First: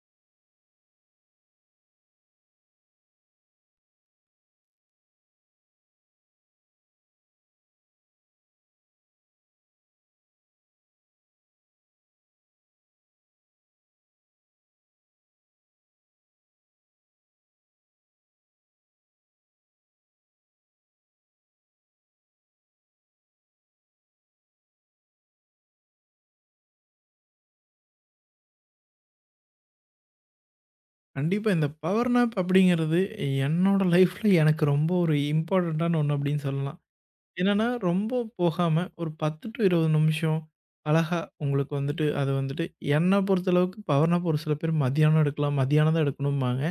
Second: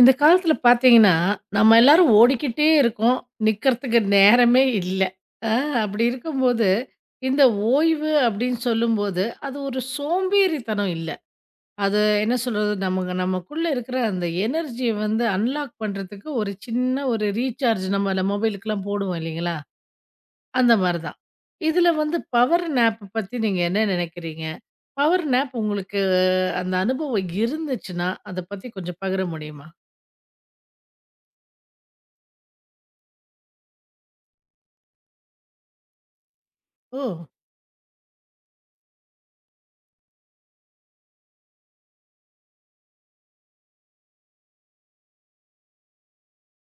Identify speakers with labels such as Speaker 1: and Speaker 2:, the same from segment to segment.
Speaker 1: இந்த காலத்துல பார்த்தீங்கன்னா, நம்ம எல்லாரும் ஓடிக்கிட்டே இருக்கோம். நிக்கிறதுக்கு நேரமே இல்ல. அ அப்படி இருக்கும்போது, இந்த ஓய்வு அப்படின்னு சொல்லும்போது, அது ஒரு சோம்பேறித்தனம் இல்ல. அது என்ன சொல்றது? நமக்கு நமக்குள்ள இருக்கிற அந்த எனர்ஜிய வந்து அன்லாக் பண்றதுக்கு ஒரு சின்ன ஒரு ரீசார்ஜ் நம்ம அந்த மொபைலுக்குலாம் போடுவோம் இல்லைங்களா? அந்த மாரி தான். இதுல வந்து பவர் நேப் பத்தி நீங்க என்ன நினைக்கிறீங்க? பவர் நேப் உங்களுக்கு அந்த அனுபவம் இருந்துச்சுன்னா, அத பத்தி கொஞ்சம் பகிர முடியுமா?
Speaker 2: கண்டிப்பா. இந்த பவர் நாப் அப்படிங்கிறது என்னோட லைஃப்ல எனக்கு ரொம்ப ஒரு இம்பார்ட்டன்ட்டான ஒண்ணு அப்படின்னு சொல்லலாம்.
Speaker 1: ஓ!
Speaker 2: என்னன்னா, ரொம்ப போகாம ஒரு 10- 20 நிமிஷம் அழகா உங்களுக்கு வந்துட்டு அது வந்துட்டு என்ன பொறுத்தளவுக்கு பவர் நாப் ஒரு சில பேர் மதியானம் எடுக்கலாம். மதியானம் தான் எடுக்கணும்பாங்க.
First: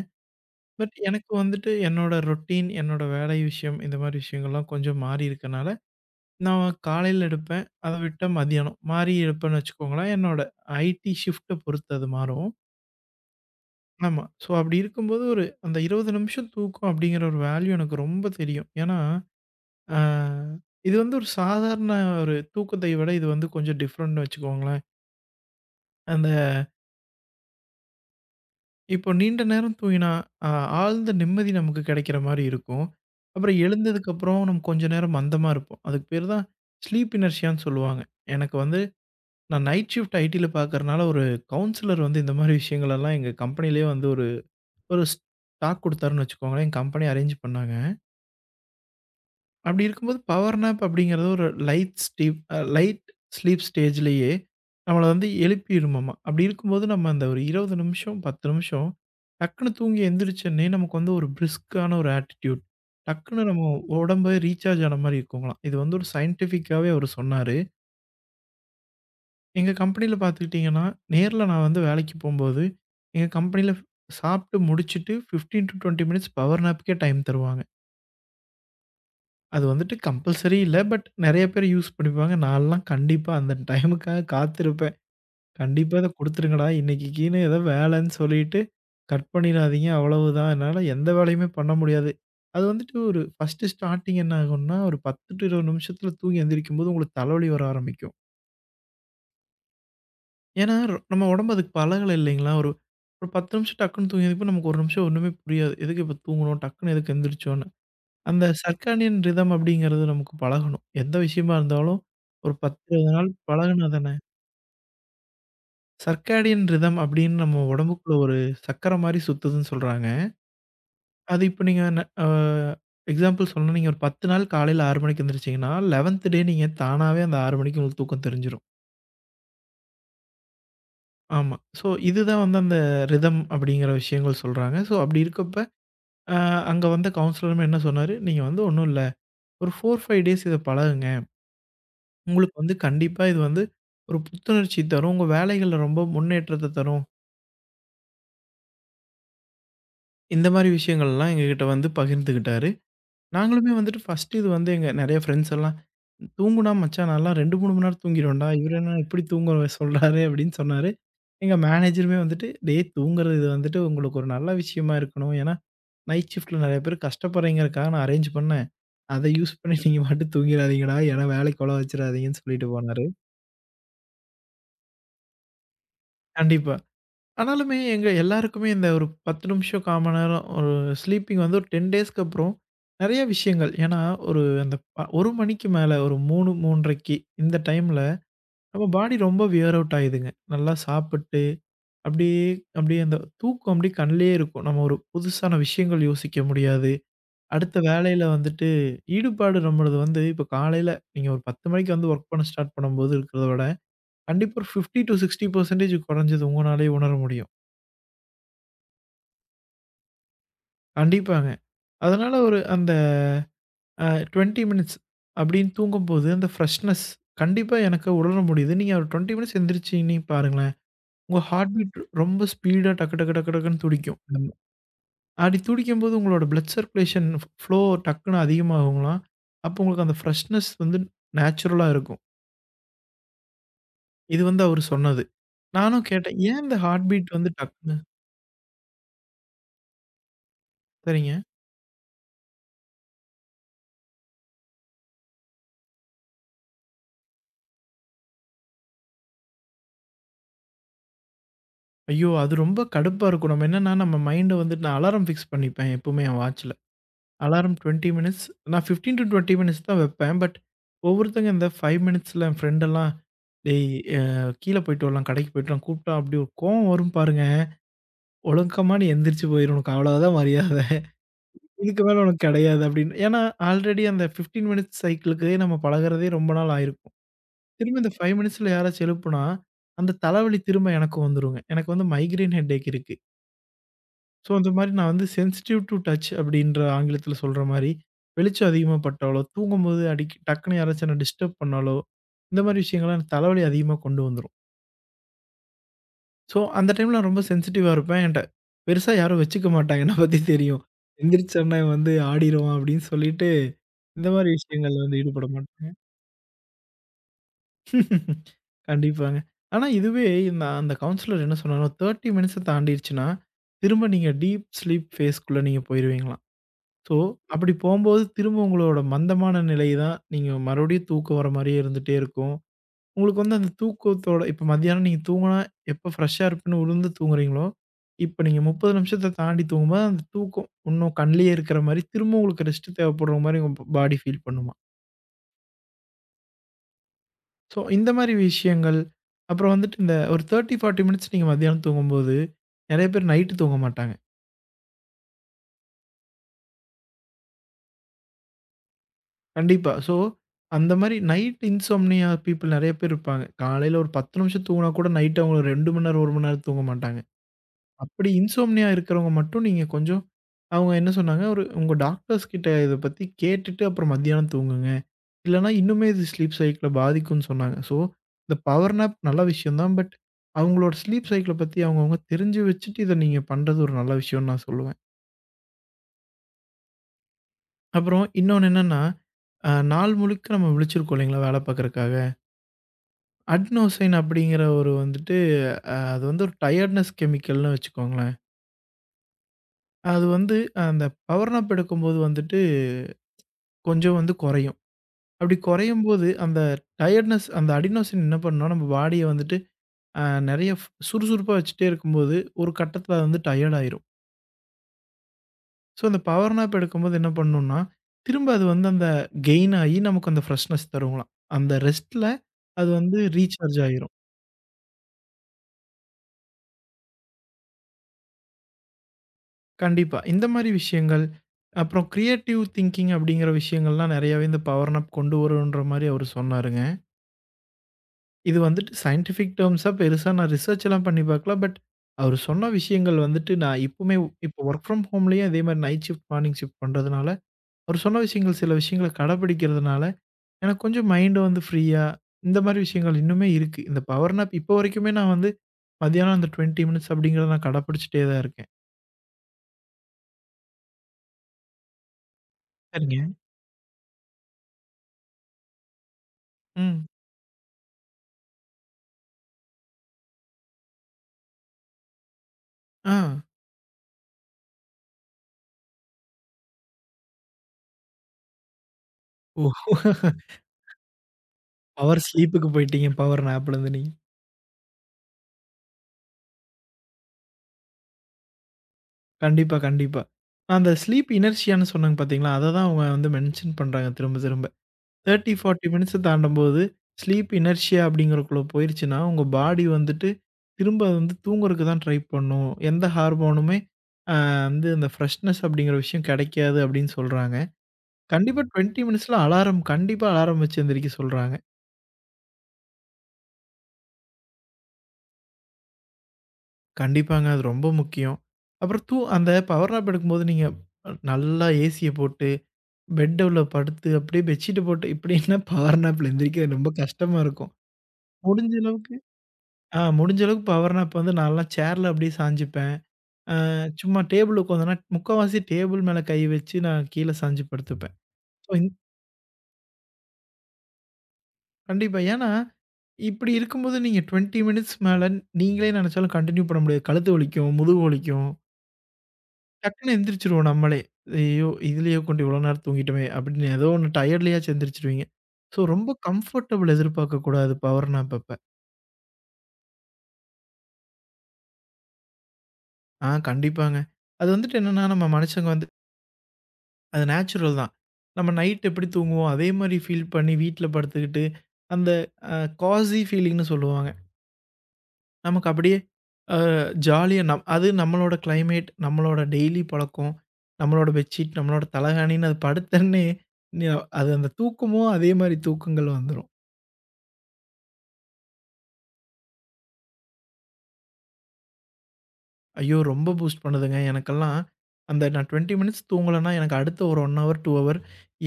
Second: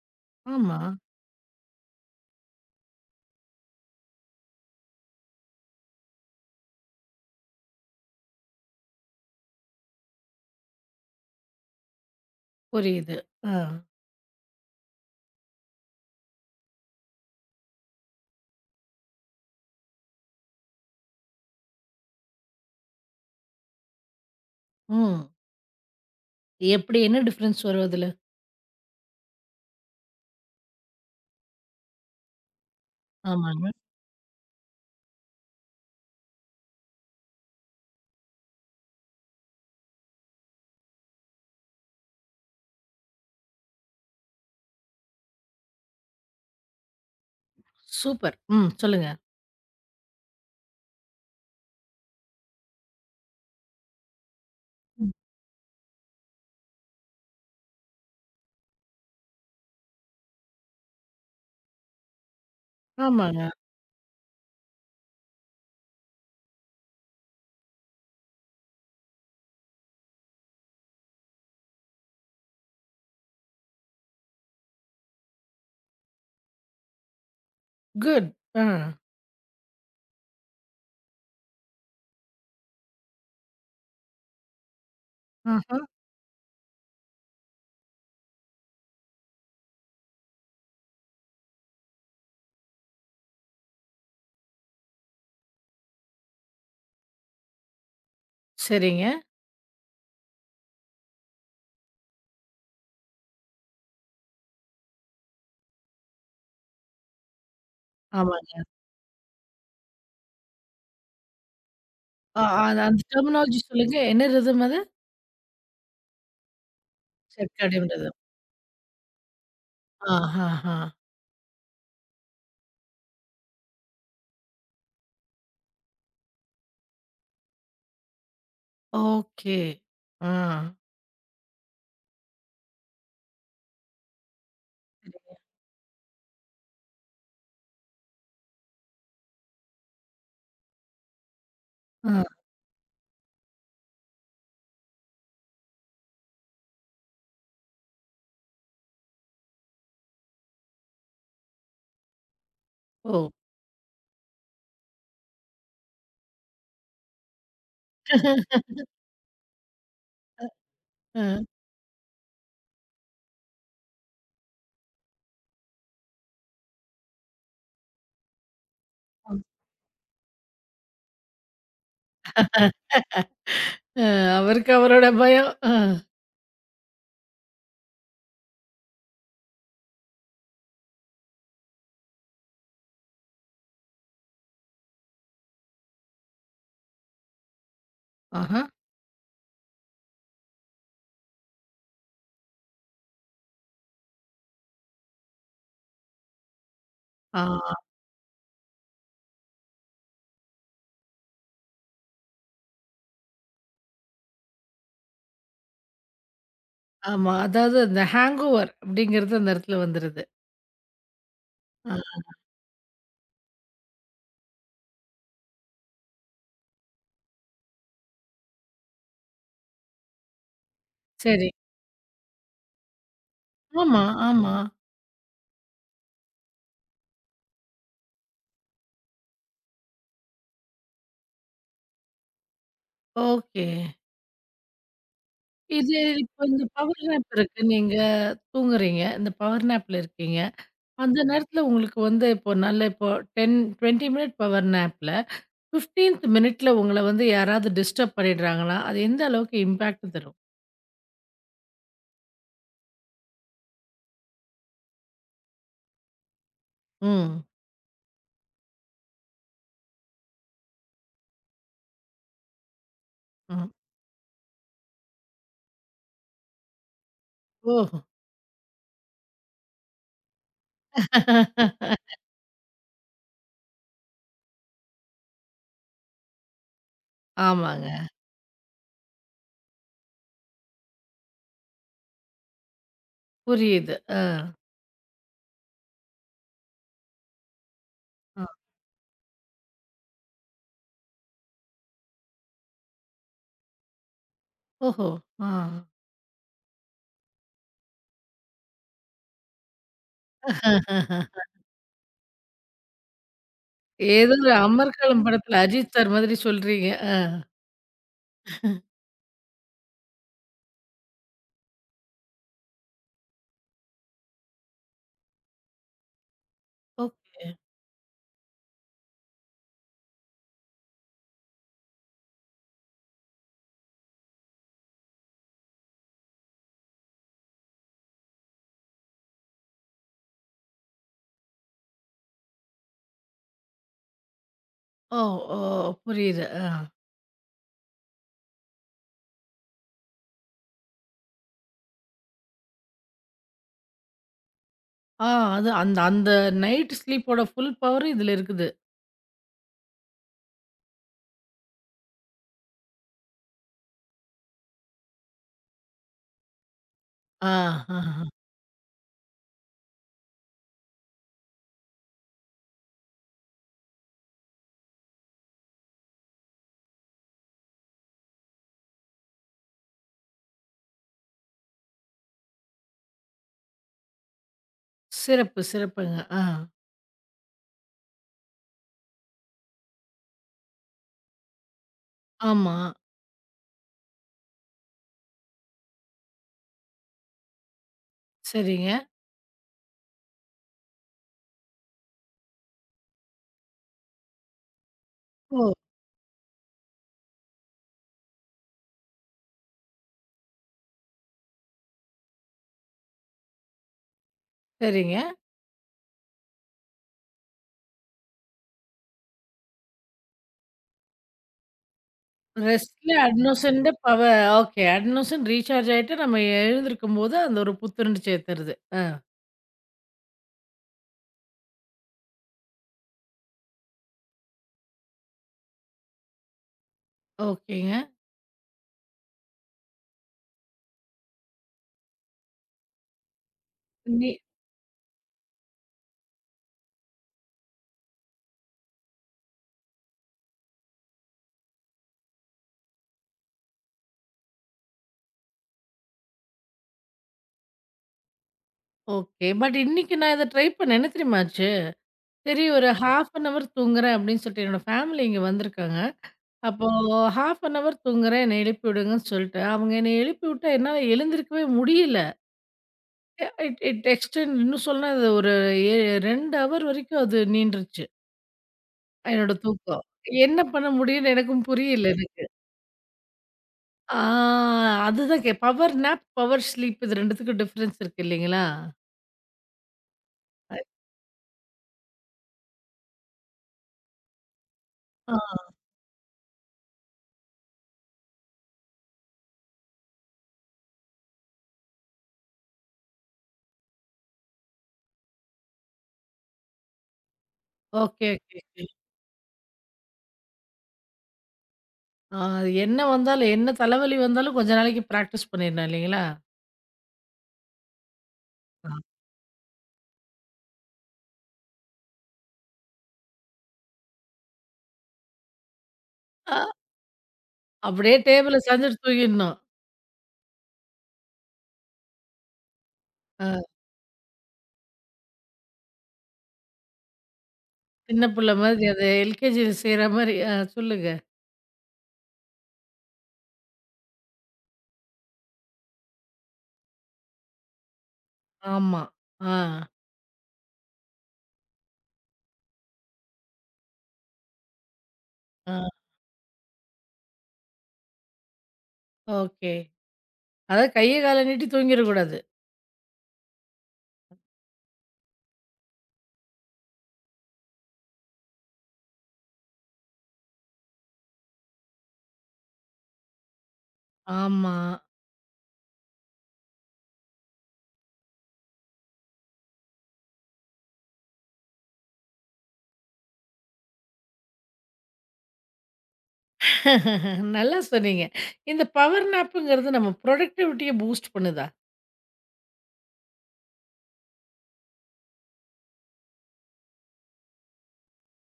Speaker 1: ஆமா.
Speaker 2: பட் எனக்கு வந்துட்டு என்னோட ரொட்டீன், என்னோட வேலை விஷயம் இந்த மாரி விஷயங்கள்லாம் கொஞ்சம் மாறி இருக்கனால, நான் காலையில எடுப்பேன். அத விட்டா மதியானம் மாறி எடுப்பேன்னு வச்சுக்கோங்களேன். என்னோட ஐடி ஷிஃப்ட்ட பொறுத்து அது மாறும்.
Speaker 1: புரியுது. ஆ.
Speaker 2: ஆமா. ஸோ அப்படி இருக்கும்போது ஒரு அந்த 20 நிமிஷம் தூக்கம் அப்படிங்கிற ஒரு வேல்யூ எனக்கு ரொம்ப தெரியும். ஏன்னா, ஆ இது வந்து ஒரு சாதாரண ஒரு தூக்கத்தை விட இது வந்து கொஞ்சம் டிஃப்ரெண்ட்ன்னு வச்சுக்கோங்களேன்.
Speaker 1: ம்.
Speaker 2: அந்த
Speaker 1: எப்படி என்ன டிஃபரன்ஸ் வரும் அதுல?
Speaker 2: இப்போ நீண்ட நேரம் தூங்கினா, அ ஆழ்ந்த நிம்மதி நமக்கு கிடைக்கிற மாரி இருக்கும். அப்புறம்
Speaker 1: ஆமாங்க.
Speaker 2: எழுந்ததுக்கப்புறம் நம்ம கொஞ்ச நேரம் மந்தமா இருப்போம். அதுக்கு பேரு தான் ஸ்லீப் இனர்ஷியான்னு சொல்லுவாங்க. எனக்கு வந்து நான் நைட் ஷிஃப்ட் ஐடில பார்க்கறனால ஒரு கவுன்சிலர் வந்து இந்த மாரி விஷயங்களெல்லாம் எங்க கம்பெனியிலேயே வந்து ஒரு ஒரு ஸ்டாக் குடுத்தாருன்னு வச்சுக்கோங்களேன். எங்க கம்பெனி அரேஞ்ச் பண்ணாங்க.
Speaker 1: சூப்பர். ம். சொல்லுங்க.
Speaker 2: அப்படி இருக்கும்போது பவர் நேப் அப்படிங்கிறது ஒரு லைட் ஸ்லீப் ஸ்டேஜ்லேயே நம்மளை
Speaker 1: ம்.
Speaker 2: வந்து எழுப்பிடுமாமா. அப்படி இருக்கும்போது நம்ம அந்த ஒரு இருபது நிமிஷம் பத்து நிமிஷம் டக்குன்னு தூங்கி எந்திரிச்சோன்னே நமக்கு வந்து ஒரு பிரிஸ்கான ஒரு ஆட்டிடியூட், டக்குன்னு
Speaker 1: ஆமாங்க.
Speaker 2: நம்ம உடம்பு ரீசார்ஜ் ஆன மாதிரி இருக்குங்களாம். இது வந்து ஒரு சயின்டிஃபிக்காகவே அவர் சொன்னார். எங்கள் கம்பெனியில் பார்த்துக்கிட்டிங்கன்னா, நேரில் நான் வந்து வேலைக்கு போகும்போது எங்கள் கம்பெனியில் சாப்பிட்டு முடிச்சுட்டு fifteen to twenty minutes power நாப்புக்கே டைம் தருவாங்க.
Speaker 1: குட். ஆ.
Speaker 2: அது வந்துட்டு கம்பல்சரி இல்ல. பட் நெறைய பேர் யூஸ் பண்ணிப்பாங்க. நான்லாம் கண்டிப்பா அந்த டைமுக்காக காத்திருப்பேன்.
Speaker 1: ஆஹா.
Speaker 2: கண்டிப்பா இத குடுத்துருங்கடா இன்னைக்குன்னு ஏதோ வேலைன்னு சொல்லிட்டு கட் பண்ணிறாதீங்க அவ்வளவுதான். என்னால எந்த வேலையுமே பண்ண முடியாது. அது வந்துட்டு ஒரு ஃபர்ஸ்ட்டு ஸ்டார்ட்டிங் என்ன ஆகும்னா, ஒரு 10 டு 20 நிமிஷத்துல தூங்கி எந்திரிக்கும்போது உங்களுக்கு தலைவலி வர ஆரம்பிக்கும்.
Speaker 1: சரிங்க.
Speaker 2: ஏன்னா நம்ம உடம்பு அதுக்கு பழகல இல்லைங்களா? ஒரு ஒரு 10 நிமிஷம் டக்குன்னு தூங்கி எந்திரிப்போம். நமக்கு 1 நிமிஷம் ஒண்ணுமே புரியாது. எதுக்கு இப்ப தூங்கணும்? டக்குன்னு எதுக்கு எந்திரிச்சோன்னு. அந்த
Speaker 1: ஆமாங்க.
Speaker 2: சர்க்கானியன் ரிதம் அப்படிங்கிறது நமக்கு பழகணும். எந்த விஷயமா இருந்தாலும் ஒரு
Speaker 1: அது
Speaker 2: 10,
Speaker 1: அந்த அந்த
Speaker 2: 20 நாள்
Speaker 1: டெர்மினாலஜி
Speaker 2: பழகுனா
Speaker 1: சொல்லுங்க.
Speaker 2: தானே.
Speaker 1: என்ன ரிதம் அது?
Speaker 2: சர்க்காடியன் ரிதம் அப்படின்னு நம்ம
Speaker 1: சிர்காடியன்
Speaker 2: உடம்புக்குள்ள
Speaker 1: ரிதம்.
Speaker 2: ஒரு சக்கர மாரி சுத்துதுன்னு சொல்றாங்க.
Speaker 1: ஆஹஹா.
Speaker 2: அது இப்ப நீங்க ந அ எக்ஸாம்பிள் சொல்லணும்னா நீங்க ஒரு 10 நாள் காலையில 6 மணிக்கு எந்திரிச்சீங்கன்னா, 11த் டே நீங்க தானாவே அந்த 6 மணிக்கு உங்களுக்கு தூக்கம் தெரிஞ்சிரும்.
Speaker 1: ஓகே. ஆ.
Speaker 2: ஆமா. ஸோ இதுதான் வந்து அந்த ரிதம் அப்படிங்கிற விஷயங்கள் சொல்றாங்க. ஸோ அப்படி இருக்கப்ப, அ அங்க வந்த கவுன்சிலருமே என்ன சொன்னாரு, "நீங்க வந்து ஒண்ணும் இல்ல. ஒரு 4, 5 டேஸ் இத பழகுங்க.
Speaker 1: ஆ.
Speaker 2: உங்களுக்கு வந்து கண்டிப்பா இது வந்து ஒரு புத்துணர்ச்சி தரும். உங்க வேலைகள்ல ரொம்ப முன்னேற்றத்த தரும்." இந்த மாரி விஷயங்கள்லாம் எங்ககிட்ட வந்து பகிர்ந்துக்கிட்டாரு.
Speaker 1: ஓ.
Speaker 2: நாங்களுமே வந்துட்டு ஃபர்ஸ்ட்டு இது வந்து எங்க நெறைய ஃப்ரெண்ட்ஸ் எல்லாம், "தூங்குனா மச்சான் நான்லாம் 2, 3 மணி நேரம் தூங்கிருவேன்டா. இவரு என்ன இப்படி தூங்க சொல்றாரு" அப்படின்னு சொன்னாரு.
Speaker 1: ஆ.
Speaker 2: எங்க மேனேஜருமே வந்துட்டு, "டேய் தூங்குறது இது வந்துட்டு உங்களுக்கு ஒரு நல்ல விஷயமா இருக்கணும். ஏன்னா நைட் ஷிஃப்ட்ல நெறைய பேர் கஷ்டப்படுறீங்கறக்காக நான் அரேஞ்ச் பண்ணேன். அத
Speaker 1: ஆம்.
Speaker 2: யூஸ் பண்ணி நீங்க பாட்டுக்கு தூங்கிராதீங்கடா. ஏன்னா வேலைக்கு உல வச்சுறாதீங்கன்னு" சொல்லிட்டு போனாரு.
Speaker 1: அ அவருக்கு அவரோட பயம். ஆ.
Speaker 2: கண்டிப்பா. ஆனாலுமே எங்க எல்லாருக்குமே இந்த ஒரு 10 நிமிஷம், 1/4 மணி நேரம் ஒரு ஸ்லீப்பிங் வந்து ஒரு 10 டேஸ்க்கு அப்புறம் நெறைய விஷயங்கள். ஏன்னா, ஒரு அந்த 1 மணிக்கு மேல ஒரு 3, 3:30 இந்த டைம்ல
Speaker 1: ஆஹா.
Speaker 2: நம்ம பாடி ரொம்ப வியர் அவுட் ஆயிதுங்க. நல்லா சாப்பிட்டு அப்படியே அப்படியே அந்த தூக்கம் அப்படியே கண்லயே இருக்கும். நம்ம ஒரு புதுசான விஷயங்கள் யோசிக்க முடியாது.
Speaker 1: ஆ.
Speaker 2: அடுத்த வேலையில வந்துட்டு ஈடுபாடு நம்மளது வந்து இப்ப காலையில நீங்க ஒரு 10 மணிக்கு வந்து ஒர்க் பண்ண ஸ்டார்ட் பண்ணும்போது இருக்கிறத விட, கண்டிப்பா ஒரு 50 டூ 60% குறைஞ்சது உங்கனாலயே உணர
Speaker 1: ஆமா.
Speaker 2: முடியும்.
Speaker 1: அதாவது அந்த ஹேங்கோவர் அப்படிங்கிறது அந்த இடத்துல வந்துருது.
Speaker 2: கண்டிப்பாங்க.
Speaker 1: ஆ.
Speaker 2: அதனால ஒரு அந்த அ 20 மினிட்ஸ் அப்படின்னு தூங்கும்போது, அந்த ஃப்ரெஷ்னஸ் கண்டிப்பா எனக்கு உணர முடியுது. நீங்க ஒரு 20 மினிட்ஸ் எந்திரிச்சீங்கன்னு பாருங்களேன், உங்க
Speaker 1: சரி.
Speaker 2: ஹார்ட் பீட் ரொம்ப ஸ்பீடா டக்கு டக்கு டக்கு டக்குன்னு
Speaker 1: ஆமா,
Speaker 2: துடிக்கும். ம்.
Speaker 1: ஆமா.
Speaker 2: அப்படி துடிக்கும்போது உங்களோட பிளட் சர்க்குலேஷன் ஃப்ளோ டக்குன்னு அதிகமாகுங்களாம். அப்போ உங்களுக்கு அந்த ஃப்ரெஷ்னஸ் வந்து நேச்சுரலா இருக்கும்.
Speaker 1: ஓகே.
Speaker 2: இது வந்து அவரு சொன்னது.
Speaker 1: இது
Speaker 2: நானும் கேட்டேன்,
Speaker 1: இப்ப
Speaker 2: "ஏன்
Speaker 1: இந்த
Speaker 2: இந்த
Speaker 1: பவர்
Speaker 2: ஹார்ட்
Speaker 1: நேப்
Speaker 2: பீட் வந்து
Speaker 1: இருக்கு. நீங்க
Speaker 2: டக்குன்னு".
Speaker 1: தூங்குறீங்க. இந்த பவர் நேப்ல இருக்கீங்க. அந்த
Speaker 2: சரிங்க.
Speaker 1: நேரத்துல உங்களுக்கு வந்து இப்போ நல்ல இப்போ 10, 20 மினிட் பவர் நேப்ல 15த் மினிட்ல உங்கள வந்து யாராவது டிஸ்டர்ப் பண்ணிடுறாங்கன்னா, அது எந்த அளவுக்கு இம்பாக்ட் தரும்?
Speaker 2: ஐயோ! அது ரொம்ப கடுப்பா இருக்கும். நம்ம என்னன்னா நம்ம மைண்ட வந்துட்டு நான் அலாரம் ஃபிக்ஸ் பண்ணிப்பேன் எப்பவுமே என் வாட்ச்ல.
Speaker 1: ம்.
Speaker 2: Alarm 20 minutes. நான் 15-20 மினிட்ஸ் தான் வைப்பேன். பட் ஒவ்வொருத்தங்க இந்த 5 மினிட்ஸ்ல என் ஃப்ரெண்டெல்லாம்,
Speaker 1: ம்.
Speaker 2: "டேய் அ கீழ போயிட்டு வரலாம், கடைக்கு போயிட்டு வரலாம்" கூப்பிட்டா அப்படி ஒரு கோவம் வரும் பாருங்க.
Speaker 1: ஓஹோ!
Speaker 2: "ஒழுக்கமா நீ எந்திரிச்சு போயிரு. உனக்கு அவ்வளோதான் மரியாத. இதுக்கு மேல உனக்கு கிடையாது" அப்படின்னு. ஏன்னா ஆல்ரெடி அந்த 15 மினிட்ஸ் சைக்கிளுக்கு நம்ம பழகுறதே ரொம்ப நாள் ஆயிருக்கும்.
Speaker 1: ஆமாங்க.
Speaker 2: திரும்ப இந்த 5 மினிட்ஸ்ல யாராச்சும் எழுப்புனா, அந்த தலைவலி திரும்ப எனக்கும் வந்துருங்க. எனக்கு வந்து மைக்ரேன் ஹெட்டேக் இருக்கு.
Speaker 1: புரியுது. அ.
Speaker 2: ஸோ, அந்த மாரி நான் வந்து சென்சிட்டிவ் டூ டச் அப்படின்ற ஆங்கிலத்தில சொல்ற மாரி,
Speaker 1: அ.
Speaker 2: வெளிச்சம் அதிகமா பட்டாலோ, தூங்கும்போது அடிக்கி டக்குனு யாராச்சும் என்ன டிஸ்டர்ப் பண்ணாலோ, இந்த மாரி விஷயங்கள்லாம் எனக்கு தலைவலி அதிகமா கொண்டு வந்துரும்.
Speaker 1: ஓஹோ! ஆ.
Speaker 2: ஸோ, அந்த டைம்ல நான் ரொம்ப சென்சிட்டிவா இருப்பேன். என்ட்ட பெருசா யாரும் வச்சுக்க மாட்டாங்க. என்ன பத்தி தெரியும். எந்திரிச்சோனே இவன் வந்து ஆடிருவான் அப்படின்னு சொல்லிட்டு, இந்த
Speaker 1: ஏதோ
Speaker 2: மாரி
Speaker 1: ஒரு
Speaker 2: விஷயங்கள்ல வந்து
Speaker 1: அமர்க்களம்
Speaker 2: ஈடுபட
Speaker 1: படத்துல
Speaker 2: மாட்டாங்க.
Speaker 1: அஜித் சார் மாதிரி சொல்றீங்க. அ.
Speaker 2: கண்டிப்பாங்க. ஆனா இதுவே நான் அந்த கவுன்சிலர் என்ன சொன்னாருன்னா, 30 மினிட்ஸ தாண்டிடுச்சுன்னா, திரும்ப நீங்க டீப் ஸ்லீப் ஃபேஸ் க்குள்ள நீங்க போயிருவீங்களாம்.
Speaker 1: ஓ!
Speaker 2: ஸோ, அப்படி போம்போது திரும்ப உங்களோட மந்தமான நிலை தான் நீங்க மறுபடியும் தூக்கம் வர மாரியே இருந்துட்டே இருக்கும். உங்களுக்கு வந்து அந்த தூக்கத்தோட இப்ப மத்தியானம் நீங்க தூங்குனா எப்ப ஃப்ரெஷ்ஷா இருப்பேன்னு உளுந்து தூங்குறீங்களோ, இப்ப நீங்க 30 நிமிஷத்த தாண்டி தூங்கும்போது அந்த தூக்கம் இன்னும் கண்லயே இருக்கிற மாரி திரும்ப உங்களுக்கு ரெஸ்ட் தேவைப்படுற மாரி உங்க பாடி ஃபீல் பண்ணுமா?
Speaker 1: ஓ! ஓ! புரியுது. ஆ.
Speaker 2: ஸோ, இந்த மாரி விஷயங்கள். அப்புறம் வந்துட்டு இந்த ஒரு 30, 40 மினிட்ஸ் நீங்க மத்தியானம் தூங்கும்போது, நெறைய பேர் நைட்டு தூங்க மாட்டாங்க.
Speaker 1: ஆ. அது அந்த அந்த நைட் ஸ்லீப்போட ஃபுல் பவர் இதுல இருக்குது.
Speaker 2: கண்டிப்பா. ஸோ, அந்த மாரி நைட் இன்சோம்னியா பீப்பிள் நெறைய பேர் இருப்பாங்க. காலையில ஒரு 10 நிமிஷம் தூங்குனா கூட நைட் அவங்க 2 மணி நேரம், 1 மணி நேரம் தூங்க மாட்டாங்க.
Speaker 1: ஆ, ஆஹா.
Speaker 2: அப்படி இன்சோம்னியா இருக்கிறவங்க மட்டும் நீங்க கொஞ்சம் அவங்க என்ன சொன்னாங்க, ஒரு உங்க டாக்டர்ஸ் கிட்ட இத பத்தி கேட்டுட்டு அப்புறம் மத்தியானம் தூங்குங்க. இல்லன்னா இன்னுமே இது ஸ்லீப் சைக்கிள பாதிக்கும்னு சொன்னாங்க. ஸோ, இந்த பவர் நேப் நல்ல விஷயம் தான். பட் அவங்களோட ஸ்லீப் சைக்கிள பத்தி அவங்கவங்க தெரிஞ்சு வச்சுட்டு இத நீங்க பண்றது ஒரு நல்ல விஷயம்னு நான் சொல்லுவேன்.
Speaker 1: சிறப்பு, சிறப்புங்க. ஆ.
Speaker 2: அப்புறம் இன்னொன்னு என்னன்னா, நாள் முழுக்க நம்ம விழிச்சிருக்கோம் இல்லைங்களா வேலை பார்க்கறக்காக.
Speaker 1: ஆமா.
Speaker 2: அட்னோசைன் அப்படிங்கிற ஒரு வந்துட்டு, அது வந்து ஒரு டயர்ட்னஸ் கெமிக்கல்னு வச்சுக்கோங்களேன்.
Speaker 1: சரிங்க.
Speaker 2: அது வந்து அந்த பவர் நாப் எடுக்கும்போது வந்துட்டு கொஞ்சம் வந்து குறையும். அப்படி
Speaker 1: ஓ!
Speaker 2: குறையும்போது அந்த டயர்ட்னஸ் அந்த அடினோசின் என்ன பண்ணும்னா, நம்ம பாடிய வந்துட்டு அ நெறைய சுறுசுறுப்பா வச்சுட்டே இருக்கும்போது, ஒரு கட்டத்தில அது வந்து டயர்ட் ஆயிரும்.
Speaker 1: சரிங்க.
Speaker 2: ஸோ அந்த பவர் நாப் எடுக்கும்போது என்ன பண்ணும்னா, திரும்ப அது வந்து அந்த கெயின் ஆயி நமக்கு அந்த ஃப்ரெஷ்னஸ் தருங்களாம். அந்த ரெஸ்ட்ல அது
Speaker 1: ரெஸ்ட்ல
Speaker 2: வந்து ரீசார்ஜ்
Speaker 1: அட்னோசின்ட
Speaker 2: ஆயிரும்.
Speaker 1: பவ. ஓகே. அட்னோசின் ரீசார்ஜ் ஆயிட்டு நம்ம எழுந்திருக்கும்போது, அந்த ஒரு புத்துணர்ச்சி ஏத்துறது. ஆ.
Speaker 2: கண்டிப்பா. இந்த மாரி விஷயங்கள், அப்புறம் கிரியேட்டிவ் திங்கிங் அப்படிங்கிற விஷயங்கள்லாம் நெறையாவே இந்த பவர் நாப் கொண்டு வருன்ற மாரி அவரு சொன்னாருங்க.
Speaker 1: ஓகேங்க.
Speaker 2: இது வந்துட்டு சயின்டிஃபிக் டெர்ம்ஸா பெருசா நான் ரிசர்ச்லாம் பண்ணி பார்க்கல. பட் அவரு சொன்ன விஷயங்கள் வந்துட்டு நான் இப்பவுமே
Speaker 1: நீ
Speaker 2: இப்போ வொர்க் ஃப்ரம் ஹோம்லயே அதே மாரி நைட் ஷிஃப்ட், மார்னிங் ஷிஃப்ட் பண்றதுனால, அவரு சொன்ன விஷயங்கள் சில விஷயங்கள கடைபிடிக்கிறதுனால, எனக்கு கொஞ்சம் மைண்ட் வந்து ஃப்ரீயா இந்த மாரி விஷயங்கள் இன்னுமே இருக்கு. இந்த பவர் நாப் இப்போ வரைக்குமே நான் வந்து மதியானம் அந்த 20 மினிட்ஸ் அப்படிங்கிறத நான் கடைபிடிச்சுட்டே தான் இருக்கேன்.
Speaker 1: ஓகே. பட் இன்னைக்கு நான் இத ட்ரை பண்ணேன். என்ன தெரியுமா ஆச்சு? சரி ஒரு
Speaker 2: சரிங்க.
Speaker 1: 1/2 அன் ஹவர் தூங்குறேன் அப்படின்னு சொல்லிட்டு என்னோட ஃபேமிலி இங்க வந்திருக்காங்க. அப்போ
Speaker 2: ம்.
Speaker 1: 1/2 அன் ஹவர் தூங்குறேன். என்ன எழுப்பி விடுங்கன்னு சொல்லிட்டு, அவங்க என்னை எழுப்பி விட்டா என்னால எழுந்திருக்கவே முடியல.
Speaker 2: ஆ.
Speaker 1: இட் இட் எக்ஸ்டெண்ட் இன்னும் சொன்னா அது ஒரு ஏ 2 ஹவர் வரைக்கும் அது நீண்டுருச்சு. என்னோட
Speaker 2: ஓ!
Speaker 1: தூக்கம். என்ன பண்ண முடியும்னு எனக்கும் புரியல
Speaker 2: பவர்
Speaker 1: எனக்கு.
Speaker 2: ஸ்லீப்புக்கு போயிட்டீங்க. பவர் நேப்லருந்து நீங்க.
Speaker 1: ஆ. அதுதான் கே பவர் நேப், பவர் ஸ்லீப் இது 2த்துக்கும் டிஃபரன்ஸ் இருக்கு இல்லைங்களா?
Speaker 2: கண்டிப்பா, கண்டிப்பா. அந்த ஸ்லீப் இனர்ஷியான்னு சொன்னாங்க பார்த்தீங்களா? அத தான் அவங்க வந்து மென்ஷன் பண்றாங்க திரும்ப திரும்ப.
Speaker 1: ஆ.
Speaker 2: 30, 40 மினிட்ஸ தாண்டும்போது ஸ்லீப் இனர்ஷியா அப்படிங்கிறக்குள்ள போயிருச்சுன்னா, உங்க பாடி வந்துட்டு திரும்ப அது வந்து தூங்குறக்கு தான் ட்ரை பண்ணும். எந்த ஹார்மோனுமே அ வந்து அந்த ஃப்ரெஷ்னஸ் அப்படிங்கிற விஷயம் கிடைக்காது அப்படின்னு சொல்றாங்க.
Speaker 1: ஓகே, ஓகே,
Speaker 2: கண்டிப்பா
Speaker 1: ஓகே.
Speaker 2: 20 மினிட்ஸ்ல அலாரம் கண்டிப்பா அலாரம் வச்சு எந்திரிக்க சொல்றாங்க.
Speaker 1: ஆ அது என்ன வந்தாலும் என்ன தலைவலி வந்தாலும் கொஞ்ச நாளைக்கு பிராக்டிஸ் பண்ணிடணும் இல்லைங்களா?
Speaker 2: கண்டிப்பாங்க. அது ரொம்ப முக்கியம். அப்புறம் அந்த பவர் நேப் எடுக்கும்போது நீங்க நல்லா ஏசிய போட்டு பெட் உள்ள படுத்து அப்படியே பெட்ஷீட் போட்டு இப்படின்னா பவர் நாப்ல
Speaker 1: ஆ
Speaker 2: எந்திரிக்க ரொம்ப கஷ்டமா இருக்கும்.
Speaker 1: அப்படியே டேபிள்ல
Speaker 2: முடிஞ்ச
Speaker 1: சாஞ்சுட்டு
Speaker 2: அளவுக்கு
Speaker 1: தூங்கிடணும்.
Speaker 2: முடிஞ்ச அளவுக்கு பவர் நாப் வந்து நான்லாம் சேர்ல அப்படியே சாஞ்சுப்பேன்.
Speaker 1: ஆ
Speaker 2: அ சும்மா டேபிள் உட்காந்தோம்னா முக்காவாசி டேபிள் மேல கை வச்சு நான் கீழ சாஞ்சு படுத்துப்பேன்.
Speaker 1: சின்ன பிள்ளை
Speaker 2: ஸோ
Speaker 1: மாதிரி அது எல்கேஜியில செய்ற மாரி. ஆ சொல்லுங்க.
Speaker 2: கண்டிப்பா. ஏன்னா, இப்படி இருக்கும்போது நீங்க 20 மினிட்ஸ் மேல நீங்களே நினைச்சாலும் கன்டின்யூ பண்ண முடியாது. கழுத்து வலிக்கும், முதுகு வலிக்கும்.
Speaker 1: ஆமா. ஆ,
Speaker 2: டக்குன்னு எந்திரிச்சுருவோம் நம்மளே. ஐயோ! இதுலயே கொண்டு இவ்வளோ நேரம் தூங்கிட்டோமே அப்படின்னு ஏதோ ஒண்ணு டயர்ட்லயாச்சும் எந்திரிச்சுருவீங்க. ஸோ
Speaker 1: ஆ.
Speaker 2: ரொம்ப கம்ஃபர்டபுள் எதிர்பார்க்கக்கூடாது பவர் நாப் அப்ப.
Speaker 1: ஓகே. அதாவது கைய கால நீட்டி தூங்கிறக்கூடாது.
Speaker 2: ஆ கண்டிப்பாங்க. அது வந்துட்டு என்னன்னா, நம்ம மனுஷங்க வந்து அது நேச்சுரல் தான். நம்ம நைட் எப்படி தூங்குவோம், அதே மாரி ஃபீல் பண்ணி வீட்ல படுத்துக்கிட்டு, அந்த அ காஸி ஃபீலிங்ன்னு சொல்லுவாங்க.
Speaker 1: ஆமா.
Speaker 2: நமக்கு அப்படியே அ ஜாலியா அது நம்மளோட கிளைமேட், நம்மளோட டெய்லி பழக்கம், நம்மளோட பெட்ஷீட், நம்மளோட தலகாணின்னு அது படுத்தோன்னே, நி அது அந்த தூக்கமும் அதே மாரி தூக்கங்கள் வந்துரும்.
Speaker 1: நல்லா சொன்னீங்க. இந்த பவர் நேப்புங்கிறது நம்ம புரொடக்டிவிட்டிய பூஸ்ட் பண்ணுதா?
Speaker 2: ஐயோ! ரொம்ப பூஸ்ட் பண்ணுதுங்க. எனக்கெல்லாம் அந்த நான் 20 மினிட்ஸ் தூங்கலன்னா, எனக்கு அடுத்த ஒரு 1 ஹவர், 2 ஹவர்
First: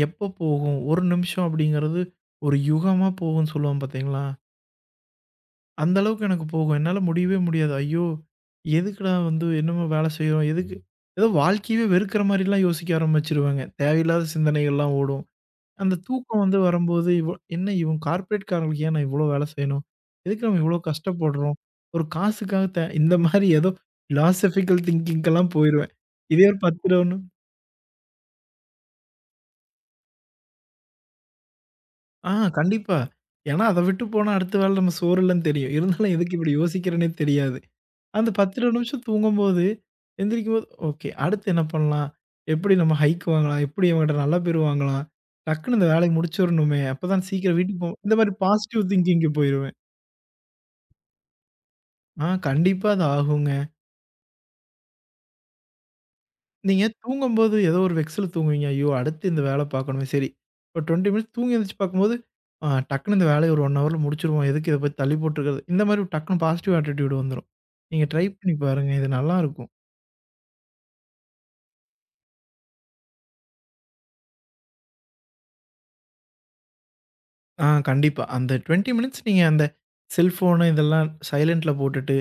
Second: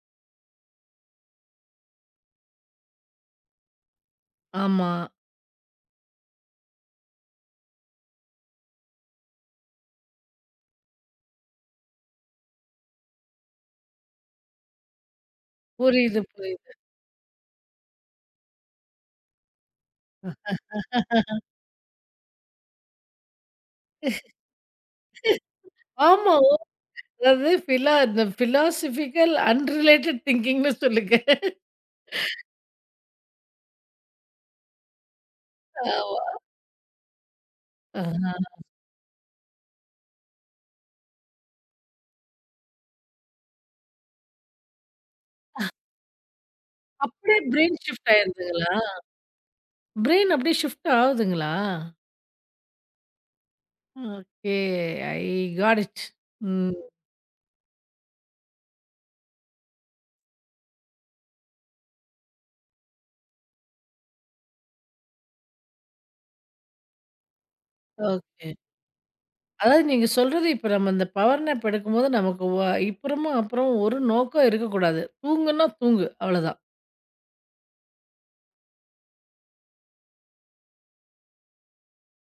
Speaker 2: எப்போ போகும்? 1 நிமிஷம் அப்படிங்கிறது ஒரு யுகமா போகும்ன்னு சொல்லுவோம் பார்த்தீங்களா?
Speaker 1: ஆமா.
Speaker 2: அந்த அளவுக்கு எனக்கு போகும். என்னால முடியவே முடியாது. ஐயோ! எதுக்குடா வந்து என்னமோ வேலை செய்றோம்? எதுக்கு? ஏதோ வாழ்க்கையவே வெறுக்கிற மாரிலாம் யோசிக்க ஆரம்பிச்சுருவேங்க. தேவையில்லாத சிந்தனைகள்லாம் ஓடும். அந்த
Speaker 1: புரியுது,
Speaker 2: தூக்கம் வந்து
Speaker 1: புரியுது.
Speaker 2: வரும்போது, இவ என்ன இவன் கார்ப்பரேட் காரங்களுக்கு ஏன் நான் இவ்ளோ வேலை செய்யணும்? எதுக்கு நம்ம இவ்ளோ கஷ்டப்படுறோம்? ஒரு காசுக்காக இந்த மாரி ஏதோ பிலாசபிக்கல் திங்கிங்க்கெல்லாம் போயிருவேன்.
Speaker 1: ஆமா.
Speaker 2: இதே
Speaker 1: ஓ.
Speaker 2: ஒரு 10, 11.
Speaker 1: அதாவது இந்த பிலாசபிக்கல் அன்ரிலேட்டட் திங்கிங்ன்னு சொல்லுங்க.
Speaker 2: ஆ கண்டிப்பா. ஏன்னா அத விட்டு போனா அடுத்த வேள நம்ம சோறு இல்லன்னு தெரியும். இருந்தாலும்
Speaker 1: ஆமா.
Speaker 2: எதுக்கு இப்படி யோசிக்கிறேன்னே தெரியாது. அந்த
Speaker 1: ஆஹா.
Speaker 2: 10, 11 நிமிஷம் தூங்கும்போது, எந்திரிக்கும்போது, ஓகே அடுத்து என்ன பண்ணலாம்? எப்படி நம்ம ஹைக் வாங்கலாம்? எப்படி இவன்கிட்ட நல்ல பேர் வாங்கலாம்? டக்குனு இந்த வேலைய முடிச்சுரணுமே! அப்பதான்
Speaker 1: அப்படியே
Speaker 2: சீக்கிரம்
Speaker 1: பிரெயின்
Speaker 2: வீட்டுக்கு போ
Speaker 1: ஷிஃப்ட்
Speaker 2: இந்த மாரி
Speaker 1: ஆயிருதுங்களா?
Speaker 2: பாசிட்டிவ் திங்கிங்க்கு போயிருவேன்.
Speaker 1: பிரெயின் அப்படியே ஷிஃப்ட் ஆகுதுங்களா?
Speaker 2: ஆ கண்டிப்பா அது ஆகுங்க.
Speaker 1: ஓகே. I got it. ம்.
Speaker 2: நீங்க தூங்கும்போது ஏதோ ஒரு வெக்ஸ்ல தூங்குவீங்க. ஐயோ! அடுத்து இந்த வேல பார்க்கணுமே சரி. ஒரு 20 மினிட்ஸ் தூங்கி எந்திரிச்சு பார்க்கும்போது, டக்குனு இந்த வேலைய ஒரு 1 ஹவர்ல முடிச்சுருவோம். எதுக்கு இத போய் தள்ளி போட்டுருக்கிறது? இந்த மாரி டக்குனு பாசிட்டிவ் ஆட்டிட்யூட் வந்துரும். நீங்க ட்ரை
Speaker 1: ஓகே.
Speaker 2: பண்ணி பாருங்க. இது நல்லாருக்கும்.
Speaker 1: அதாவது நீங்க சொல்றது இப்ப நம்ம இந்த பவர் நேப் எடுக்கும்போது நமக்கு இப்புறமும் அப்புறம் ஒரு நோக்கம் இருக்கக்கூடாது. தூங்குன்னா தூங்கு அவ்வளதான்.
Speaker 2: ஆ கண்டிப்பா. அந்த 20 மினிட்ஸ் நீங்க அந்த செல்ஃபோனு இதெல்லாம் சைலன்ட்ல போட்டுட்டு,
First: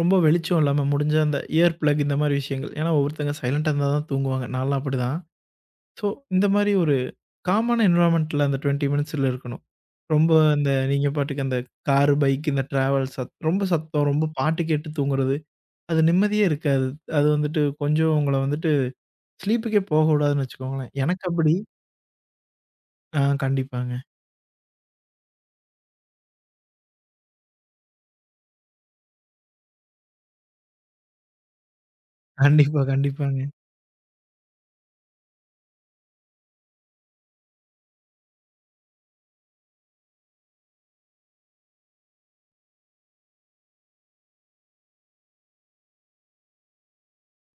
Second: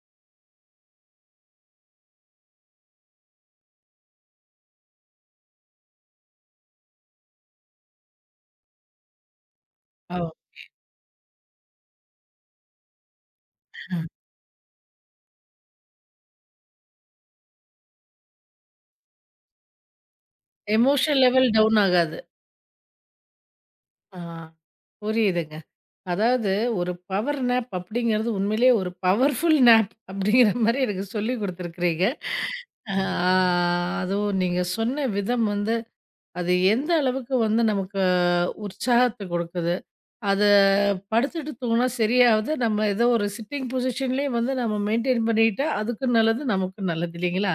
Speaker 2: ரொம்ப வெளிச்சம் இல்லாம முடிஞ்சா அந்த இயர் பிளக் இந்த மாரி விஷயங்கள். ஏன்னா ஒவ்வொருத்தங்க சைலன்ட்டா இருந்தா தான் தூங்குவாங்க. நான்லாம் அப்படிதான். ஸோ இந்த மாரி ஒரு காமான என்விரான்மென்ட்ல அந்த 20 மினிட்ஸ்ல இருக்கணும்.
Speaker 1: ஓ!
Speaker 2: ரொம்ப இந்த நீங்க பாட்டுக்கு அந்த கார், பைக் இந்த டிராவல் சத் ரொம்ப சத்தம்,
Speaker 1: ம்.
Speaker 2: ரொம்ப பாட்டு கேட்டு தூங்குறது, அது நிம்மதியே இருக்காது. அது வந்துட்டு கொஞ்சம் உங்கள வந்துட்டு ஸ்லீப்புக்கே போக விடாதுன்னு வச்சுக்கோங்களேன்.
Speaker 1: எமோஷனல்
Speaker 2: எனக்கு
Speaker 1: லெவல்
Speaker 2: அப்படி.
Speaker 1: டவுன் ஆகாது.
Speaker 2: ஆ கண்டிப்பாங்க.
Speaker 1: ஆ. புரியுதுங்க. அதாவது ஒரு பவர் நேப் அப்படிங்கிறது உண்மையிலேயே ஒரு பவர்ஃபுல் நேப் அப்படிங்கிற மாரி எனக்கு சொல்லிக் குடுத்துருக்கிறீங்க.
Speaker 2: கண்டிப்பா,
Speaker 1: ஆ
Speaker 2: கண்டிப்பாங்க.
Speaker 1: அதுவும் நீங்க சொன்ன விதம் வந்து, அது எந்த அளவுக்கு வந்து நமக்கு உற்சாகத்த குடுக்குது. அத படுத்துட்டு தூங்குனா சரியாவது. நம்ம ஏதோ ஒரு சிட்டிங் பொசிஷன்லயே வந்து நம்ம மெயின்டெயின் பண்ணிக்கிட்டா, அதுக்கும் நல்லது, நமக்கும் நல்லது இல்லைங்களா?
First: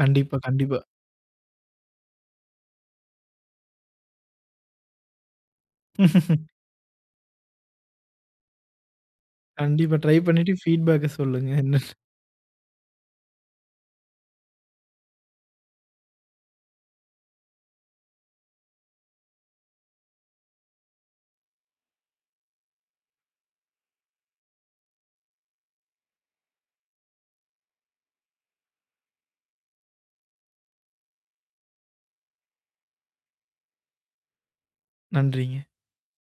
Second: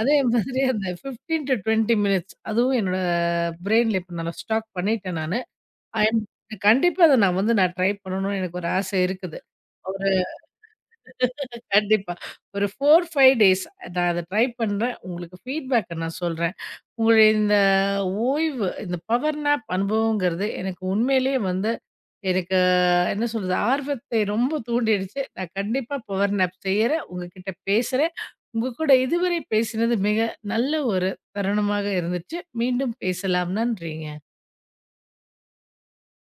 Speaker 1: அதே
Speaker 2: கண்டிப்பா,
Speaker 1: மாதிரி
Speaker 2: கண்டிப்பா.
Speaker 1: அந்த 15 டூ 20 மினிட்ஸ் அதுவும் என்னோட பிரெயின்ல இப்ப நான் ஸ்டாக் பண்ணிட்டேன் நானு. அண்ட் கண்டிப்பா அத நான் ட்ரை பண்ணணும்னு எனக்கு ஒரு ஆசை இருக்குது.
Speaker 2: கண்டிப்பா
Speaker 1: ஒரு
Speaker 2: ட்ரை பண்ணிட்டு ஃபீட்பேக்க சொல்லுங்க. என்னன்னு.
Speaker 1: கண்டிப்பா. ஒரு 4, 5 டேஸ் நான் அத ட்ரை பண்றேன். உங்களுக்கு ஃபீட்பேக்க நான் சொல்றேன். உங்களுடைய இந்த ஓய்வு, இந்த பவர் நேப் அனுபவங்கிறது எனக்கு உண்மையிலேயே வந்து எனக்கு என்ன சொல்றது? ஆர்வத்தை ரொம்ப தூண்டிடுச்சு. நான் கண்டிப்பா பவர் நேப் செய்யறேன். உங்ககிட்ட பேசுறேன். உங்க கூட இதுவரை பேசினது மிக நல்ல ஒரு தருணமாக இருந்துச்சு. மீண்டும் பேசலாம். நன்றிங்க.
Speaker 2: நன்றிங்க.